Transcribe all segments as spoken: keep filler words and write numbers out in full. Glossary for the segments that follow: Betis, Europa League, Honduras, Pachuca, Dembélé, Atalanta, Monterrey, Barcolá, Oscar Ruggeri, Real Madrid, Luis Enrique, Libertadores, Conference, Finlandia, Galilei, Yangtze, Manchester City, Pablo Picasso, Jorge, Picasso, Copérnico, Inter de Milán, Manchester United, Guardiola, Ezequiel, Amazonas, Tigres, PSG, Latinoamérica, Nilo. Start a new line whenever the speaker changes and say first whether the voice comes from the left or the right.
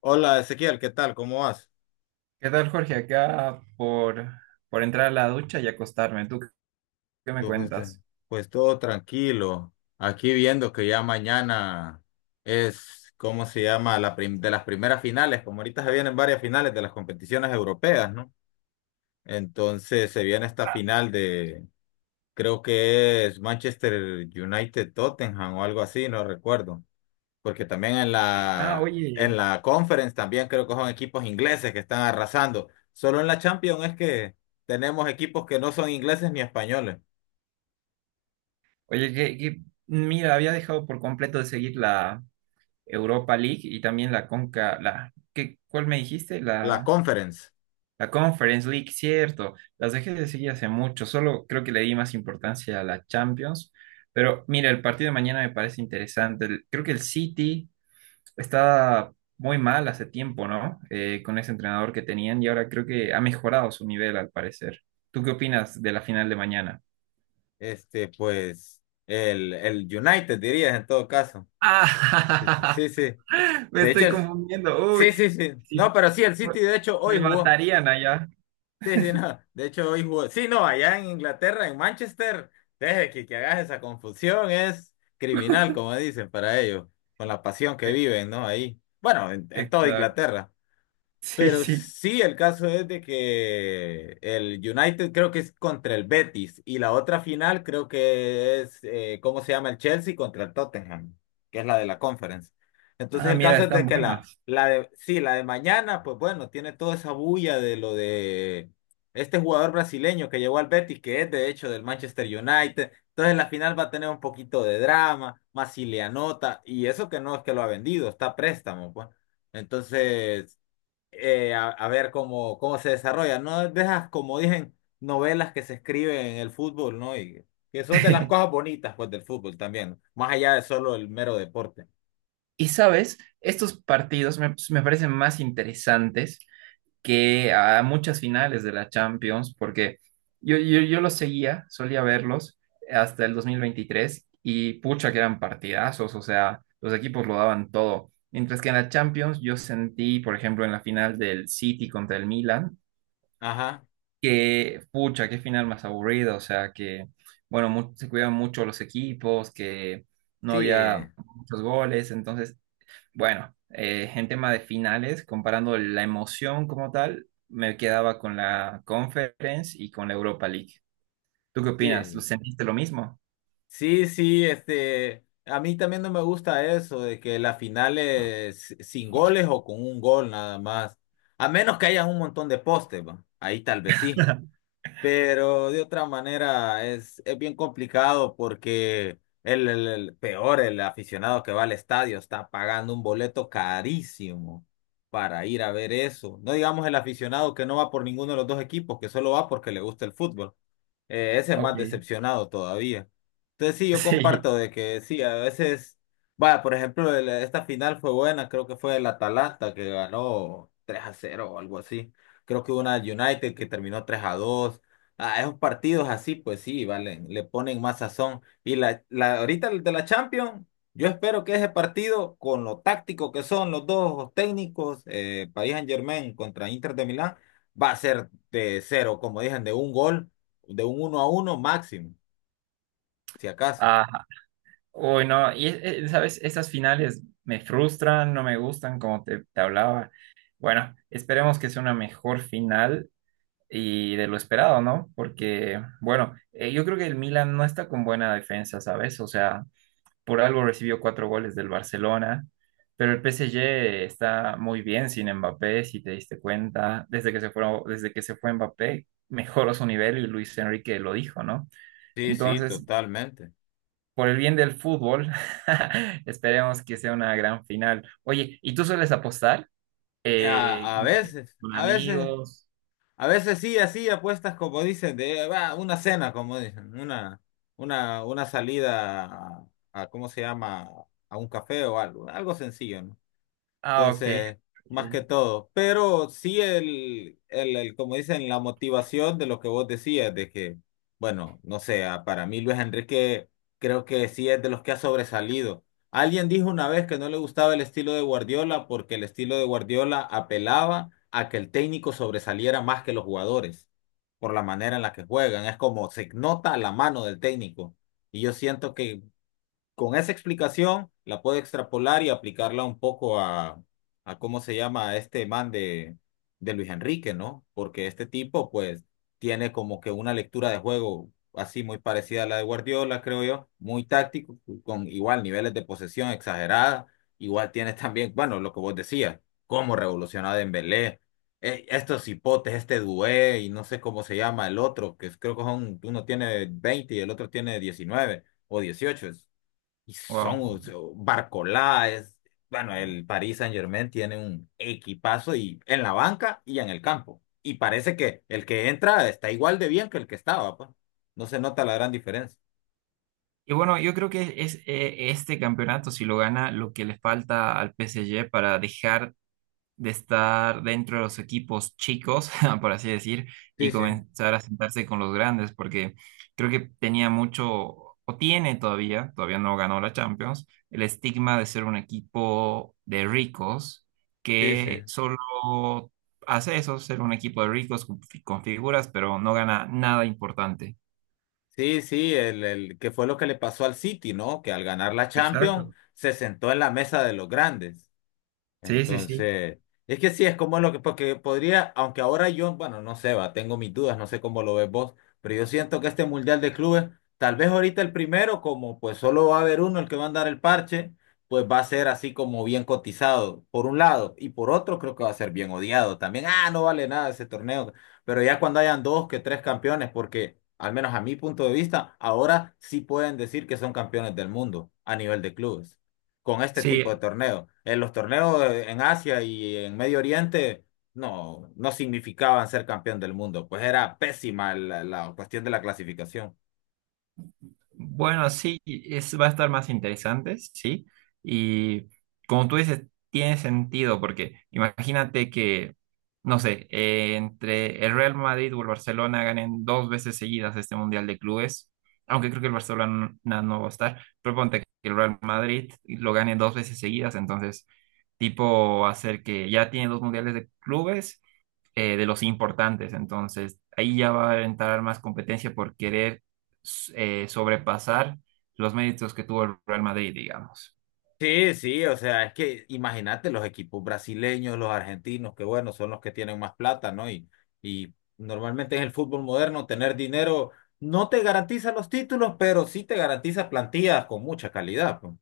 left: Hola Ezequiel, ¿qué tal? ¿Cómo vas?
right: ¿Qué tal, Jorge? Acá por, por entrar a la ducha y acostarme. ¿Tú qué me
left: Tú, Pues, te-
right: cuentas?
left: pues todo tranquilo. Aquí viendo que ya mañana es, ¿cómo se llama? La prim- de las primeras finales, como ahorita se vienen varias finales de las competiciones europeas, ¿no? Entonces se viene esta final de, creo que es Manchester United Tottenham o algo así, no recuerdo. Porque también en
right: Ah,
left: la,
right: oye,
left: en la Conference también creo que son equipos ingleses que están arrasando. Solo en la Champions es que tenemos equipos que no son ingleses ni españoles.
right: oye, que, que- mira, había dejado por completo de seguir la Europa League y también la Conca, la, ¿qué, cuál me dijiste?
left: La
right: La,
left: Conference,
right: la Conference League, cierto. Las dejé de seguir hace mucho, solo creo que le di más importancia a la Champions. Pero mira, el partido de mañana me parece interesante. El- Creo que el City está muy mal hace tiempo, ¿no? Eh, con ese entrenador que tenían y ahora creo que ha mejorado su nivel al parecer. ¿Tú qué opinas de la final de mañana?
left: este, pues el, el United dirías en todo caso. Sí, sí,
right: Ah,
left: sí, sí.
right: me
left: De hecho,
right: estoy
left: el-
right: confundiendo. Uy,
left: sí, sí, sí.
right: sí,
left: No, pero sí, el City de hecho hoy
right: me
left: jugó.
right: matarían allá.
left: Sí, sí, no. De hecho, hoy jugó. Sí, no, allá en Inglaterra, en Manchester, deje que, que hagas esa confusión, es criminal, como dicen para ellos, con la pasión que
right: E-
left: viven, ¿no? Ahí. Bueno, en, en toda
right: Exacto.
left: Inglaterra.
right: Sí,
left: Pero
right: sí.
left: sí, el caso es de que el United creo que es contra el Betis y la otra final creo que es, eh, ¿cómo se llama? El Chelsea contra el Tottenham, que es la de la Conference. Entonces
right: Ah,
left: el
right: mira,
left: caso es de
right: están
left: que la,
right: buenas.
left: la de, sí, la de mañana, pues bueno, tiene toda esa bulla de lo de este jugador brasileño que llegó al Betis, que es de hecho del Manchester United. Entonces la final va a tener un poquito de drama, más si le anota, y eso que no es que lo ha vendido, está a préstamo, pues. Entonces eh, a, a ver cómo, cómo se desarrolla. No dejas, como dicen, novelas que se escriben en el fútbol, ¿no? Y que son de las cosas bonitas, pues, del fútbol también, más allá de solo el mero deporte.
right: Y sabes, estos partidos me, me parecen más interesantes que a muchas finales de la Champions, porque yo, yo, yo los seguía, solía verlos hasta el dos mil veintitrés y pucha que eran partidazos, o sea, los equipos lo daban todo. Mientras que en la Champions yo sentí, por ejemplo, en la final del City contra el Milan,
left: Ajá,
right: que pucha, qué final más aburrido, o sea, que bueno, mu- se cuidaban mucho los equipos, que no
left: sí,
right: había
left: eh,
right: muchos goles, entonces bueno, eh, en tema de finales, comparando la emoción como tal, me quedaba con la Conference y con la Europa League. ¿Tú qué opinas? ¿Lo
left: sí,
right: sentiste lo mismo?
left: sí, sí, este, a mí también no me gusta eso de que las finales sin goles o con un gol nada más, a menos que haya un montón de postes, va. Ahí tal vez sí. Pero de otra manera es, es, bien complicado porque el, el- el peor, el aficionado que va al estadio está pagando un boleto carísimo para ir a ver eso. No digamos el aficionado que no va por ninguno de los dos equipos, que solo va porque le gusta el fútbol. Eh, ese es más
right: Ok,
left: decepcionado todavía. Entonces sí, yo
right: sí.
left: comparto de que sí, a veces, vaya, por ejemplo, el- esta final fue buena, creo que fue el Atalanta que ganó tres a cero o algo así. Creo que una United que terminó tres a dos. Ah, esos partidos así, pues sí, valen, le ponen más sazón. Y la, la, ahorita el de la Champions, yo espero que ese partido, con lo táctico que son los dos técnicos, eh, Paris Saint-Germain contra Inter de Milán, va a ser de cero, como dicen, de un gol de un uno a uno máximo, si acaso.
right: Ajá. Uy, no, y eh, eh, sabes, estas finales me frustran, no me gustan, como te, te hablaba. Bueno, esperemos que sea una mejor final y de lo esperado, ¿no? Porque, bueno, eh, yo creo que el Milan no está con buena defensa, ¿sabes? O sea, por algo recibió cuatro goles del Barcelona, pero el P S G está muy bien sin Mbappé, si te diste cuenta, desde que se fue, desde que se fue Mbappé, mejoró su nivel y Luis Enrique lo dijo, ¿no?
left: Sí, sí,
right: Entonces,
left: totalmente.
right: por el bien del fútbol, esperemos que sea una gran final. Oye, ¿y tú sueles apostar? Eh,
left: A, a
right: no sé,
left: veces,
right: con
left: a veces,
right: amigos.
left: a veces sí, así apuestas como dicen, de va, una cena, como dicen, una, una, una salida a, a, ¿cómo se llama? A un café o algo, algo sencillo, ¿no?
right: Ah, ok,
left: Entonces, más que
right: ok.
left: todo. Pero sí el, el, el, como dicen, la motivación de lo que vos decías, de que, bueno, no sé, a- para mí Luis Enrique creo que sí es de los que ha sobresalido. Alguien dijo una vez que no le gustaba el estilo de Guardiola porque el estilo de Guardiola apelaba a que el técnico sobresaliera más que los jugadores por la manera en la que juegan. Es como se nota la mano del técnico. Y yo siento que con esa explicación la puedo extrapolar y aplicarla un poco a, a cómo se llama a este man de, de Luis Enrique, ¿no? Porque este tipo, pues, tiene como que una lectura de juego así muy parecida a la de Guardiola, creo yo, muy táctico, con igual niveles de posesión exagerada, igual tienes también, bueno, lo que vos decías, cómo revolucionar a Dembélé, eh, estos hipotes, este Dué y no sé cómo se llama el otro, que creo que son, uno tiene veinte y el otro tiene diecinueve o dieciocho. Y
right: Wow.
left: son o sea, Barcolá, es, bueno, el Paris Saint-Germain tiene un equipazo y en la banca y en el campo. Y parece que el que entra está igual de bien que el que estaba, pues. No se nota la gran diferencia.
right: Y bueno, yo creo que es eh, este campeonato, si lo gana, lo que le falta al P S G para dejar de estar dentro de los equipos chicos, por así decir,
left: Sí,
right: y
left: sí,
right: comenzar a sentarse con los grandes, porque creo que tenía mucho, o tiene todavía, todavía no ganó la Champions, el estigma de ser un equipo de ricos
left: sí, sí.
right: que solo hace eso, ser un equipo de ricos con, fi- con figuras, pero no gana nada importante.
left: Sí, sí, el, el que fue lo que le pasó al City, ¿no? Que al ganar la Champions
right: Exacto.
left: se sentó en la mesa de los grandes.
right: Sí, sí, sí. Bueno,
left: Entonces, es que sí, es como lo que, porque podría, aunque ahora yo, bueno, no sé, va, tengo mis dudas, no sé cómo lo ves vos, pero yo siento que este Mundial de Clubes, tal vez ahorita el primero, como pues solo va a haber uno el que va a andar el parche, pues va a ser así como bien cotizado, por un lado, y por otro creo que va a ser bien odiado también, ah, no vale nada ese torneo, pero ya cuando hayan dos que tres campeones, porque al menos a mi punto de vista, ahora sí pueden decir que son campeones del mundo a nivel de clubes con este tipo de
right: sí,
left: torneos. En los torneos eh, en Asia y en Medio Oriente no, no significaban ser campeón del mundo, pues era pésima la, la cuestión de la clasificación.
right: bueno, sí, es, va a estar más interesante, sí. Y como tú dices, tiene sentido, porque imagínate que, no sé, eh, entre el Real Madrid o el Barcelona ganen dos veces seguidas este Mundial de Clubes, aunque creo que el Barcelona no va a estar, pero ponte que el Real Madrid lo gane dos veces seguidas, entonces, tipo, hacer que ya tiene dos Mundiales de Clubes eh, de los importantes. Entonces, ahí ya va a entrar más competencia por querer s- eh, sobrepasar los méritos que tuvo el Real Madrid, digamos.
left: Sí, sí, o sea, es que imagínate los equipos brasileños, los argentinos, que bueno, son los que tienen más plata, ¿no? Y, y normalmente en el fútbol moderno tener dinero no te garantiza los títulos, pero sí te garantiza plantillas con mucha calidad, pues.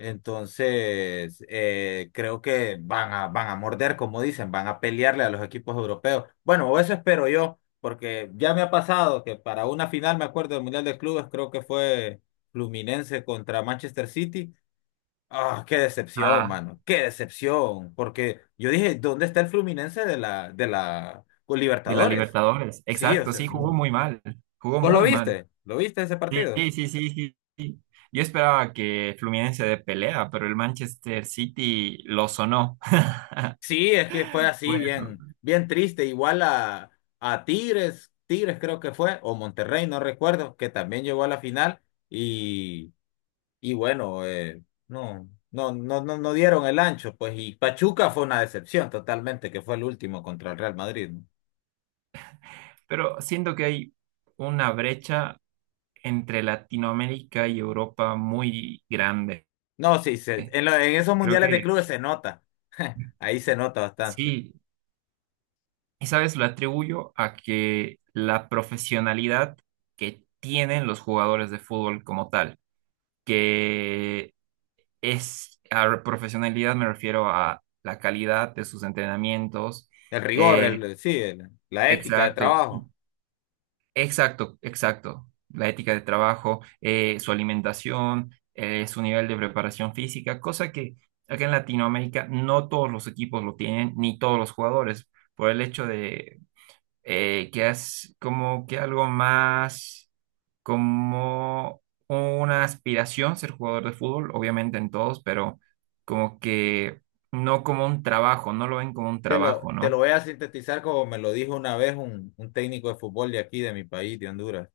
left: Entonces, eh, creo que van a, van a morder, como dicen, van a pelearle a los equipos europeos. Bueno, o eso espero yo, porque ya me ha pasado que para una final, me acuerdo del Mundial de Clubes, creo que fue Fluminense contra Manchester City. Ah, qué decepción,
right: Ah,
left: mano, qué decepción, porque yo dije, ¿dónde está el Fluminense de la, de la con
right: de la
left: Libertadores?
right: Libertadores.
left: Sí, o
right: Exacto,
left: sea,
right: sí, jugó
left: mm.
right: muy mal. Jugó
left: ¿Vos lo
right: muy mal.
left: viste? ¿Lo viste ese
right: Sí,
left: partido?
right: sí, sí, sí, sí, sí. Yo esperaba que Fluminense de pelea, pero el Manchester City lo sonó.
left: Sí, es que fue
right: Fue
left: así,
right: eso.
left: bien, bien triste. Igual a, a Tigres, Tigres, creo que fue, o Monterrey, no recuerdo, que también llegó a la final y, y bueno, eh, no, no, no, no, no dieron el ancho, pues, y Pachuca fue una decepción totalmente, que fue el último contra el Real Madrid. No,
right: Pero siento que hay una brecha entre Latinoamérica y Europa muy grande.
left: no, sí, se- en, lo- en esos
right: Creo
left: mundiales de
right: que
left: clubes se nota, ahí se nota bastante.
right: sí, esa vez lo atribuyo a que la profesionalidad que tienen los jugadores de fútbol como tal, que es, a profesionalidad me refiero a la calidad de sus entrenamientos,
left: El rigor,
right: eh,
left: el, sí, el- la ética de
right: exacto,
left: trabajo.
right: exacto, exacto, la ética de trabajo, eh, su alimentación, eh, su nivel de preparación física, cosa que acá en Latinoamérica no todos los equipos lo tienen, ni todos los jugadores por el hecho de eh, que es como que algo más como una aspiración ser jugador de fútbol, obviamente en todos, pero como que no como un trabajo, no lo ven como un
left: Te lo,
right: trabajo,
left: te lo
right: ¿no?
left: voy a sintetizar como me lo dijo una vez un, un técnico de fútbol de aquí, de mi país, de Honduras.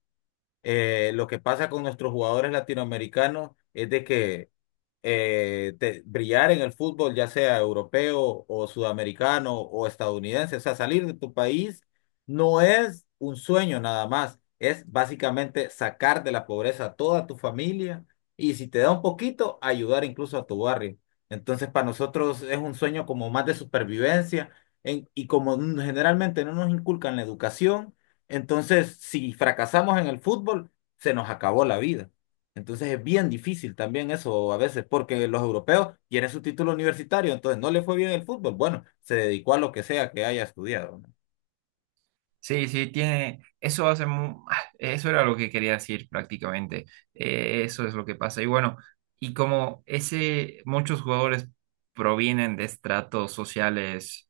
left: Eh, lo que pasa con nuestros jugadores latinoamericanos es de que eh, te- brillar en el fútbol, ya sea europeo o sudamericano o estadounidense. O sea, salir de tu país no es un sueño nada más, es básicamente sacar de la pobreza a toda tu familia y si te da un poquito, ayudar incluso a tu barrio. Entonces, para nosotros es un sueño como más de supervivencia en- y como n- generalmente no nos inculcan la educación, entonces si fracasamos en el fútbol, se nos acabó la vida. Entonces es bien difícil también eso a veces, porque los europeos quieren su título universitario, entonces no le fue bien el fútbol. Bueno, se dedicó a lo que sea que haya estudiado, ¿no?
right: Sí, sí, tiene, eso hace mu- ah, eso era lo que quería decir prácticamente. Eh, eso es lo que pasa. Y bueno, y como ese, muchos jugadores provienen de estratos sociales,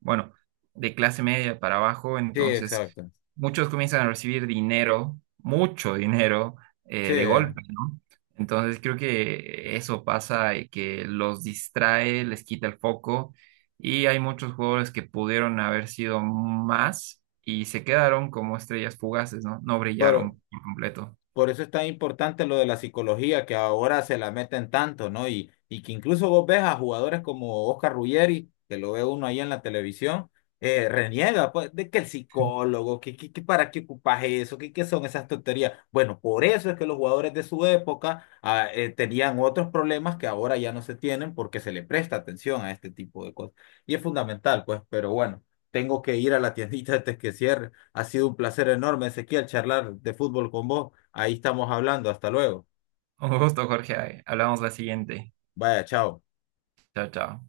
right: bueno, de clase media para abajo,
left: Sí,
right: entonces
left: exacto.
right: muchos comienzan a recibir dinero, mucho dinero,
left: Sí,
right: eh, de golpe, ¿no? Entonces creo que eso pasa y que los distrae, les quita el foco y hay muchos jugadores que pudieron haber sido más y se quedaron como estrellas fugaces, ¿no? No brillaron por completo.
left: por eso es tan importante lo de la psicología, que ahora se la meten tanto, ¿no? Y, y que incluso vos ves a jugadores como Oscar Ruggeri, que lo ve uno ahí en la televisión, eh, reniega, pues, de que el psicólogo, que, que, que para qué ocupas eso, que qué son esas tonterías. Bueno, por eso es que los jugadores de su época ah, eh, tenían otros problemas que ahora ya no se tienen porque se le presta atención a este tipo de cosas. Y es fundamental, pues, pero bueno. Tengo que ir a la tiendita antes que cierre. Ha sido un placer enorme, Ezequiel, charlar de fútbol con vos. Ahí estamos hablando. Hasta luego.
right: Un gusto, Jorge. Hablamos la siguiente.
left: Vaya, chao.
right: Chao, chao.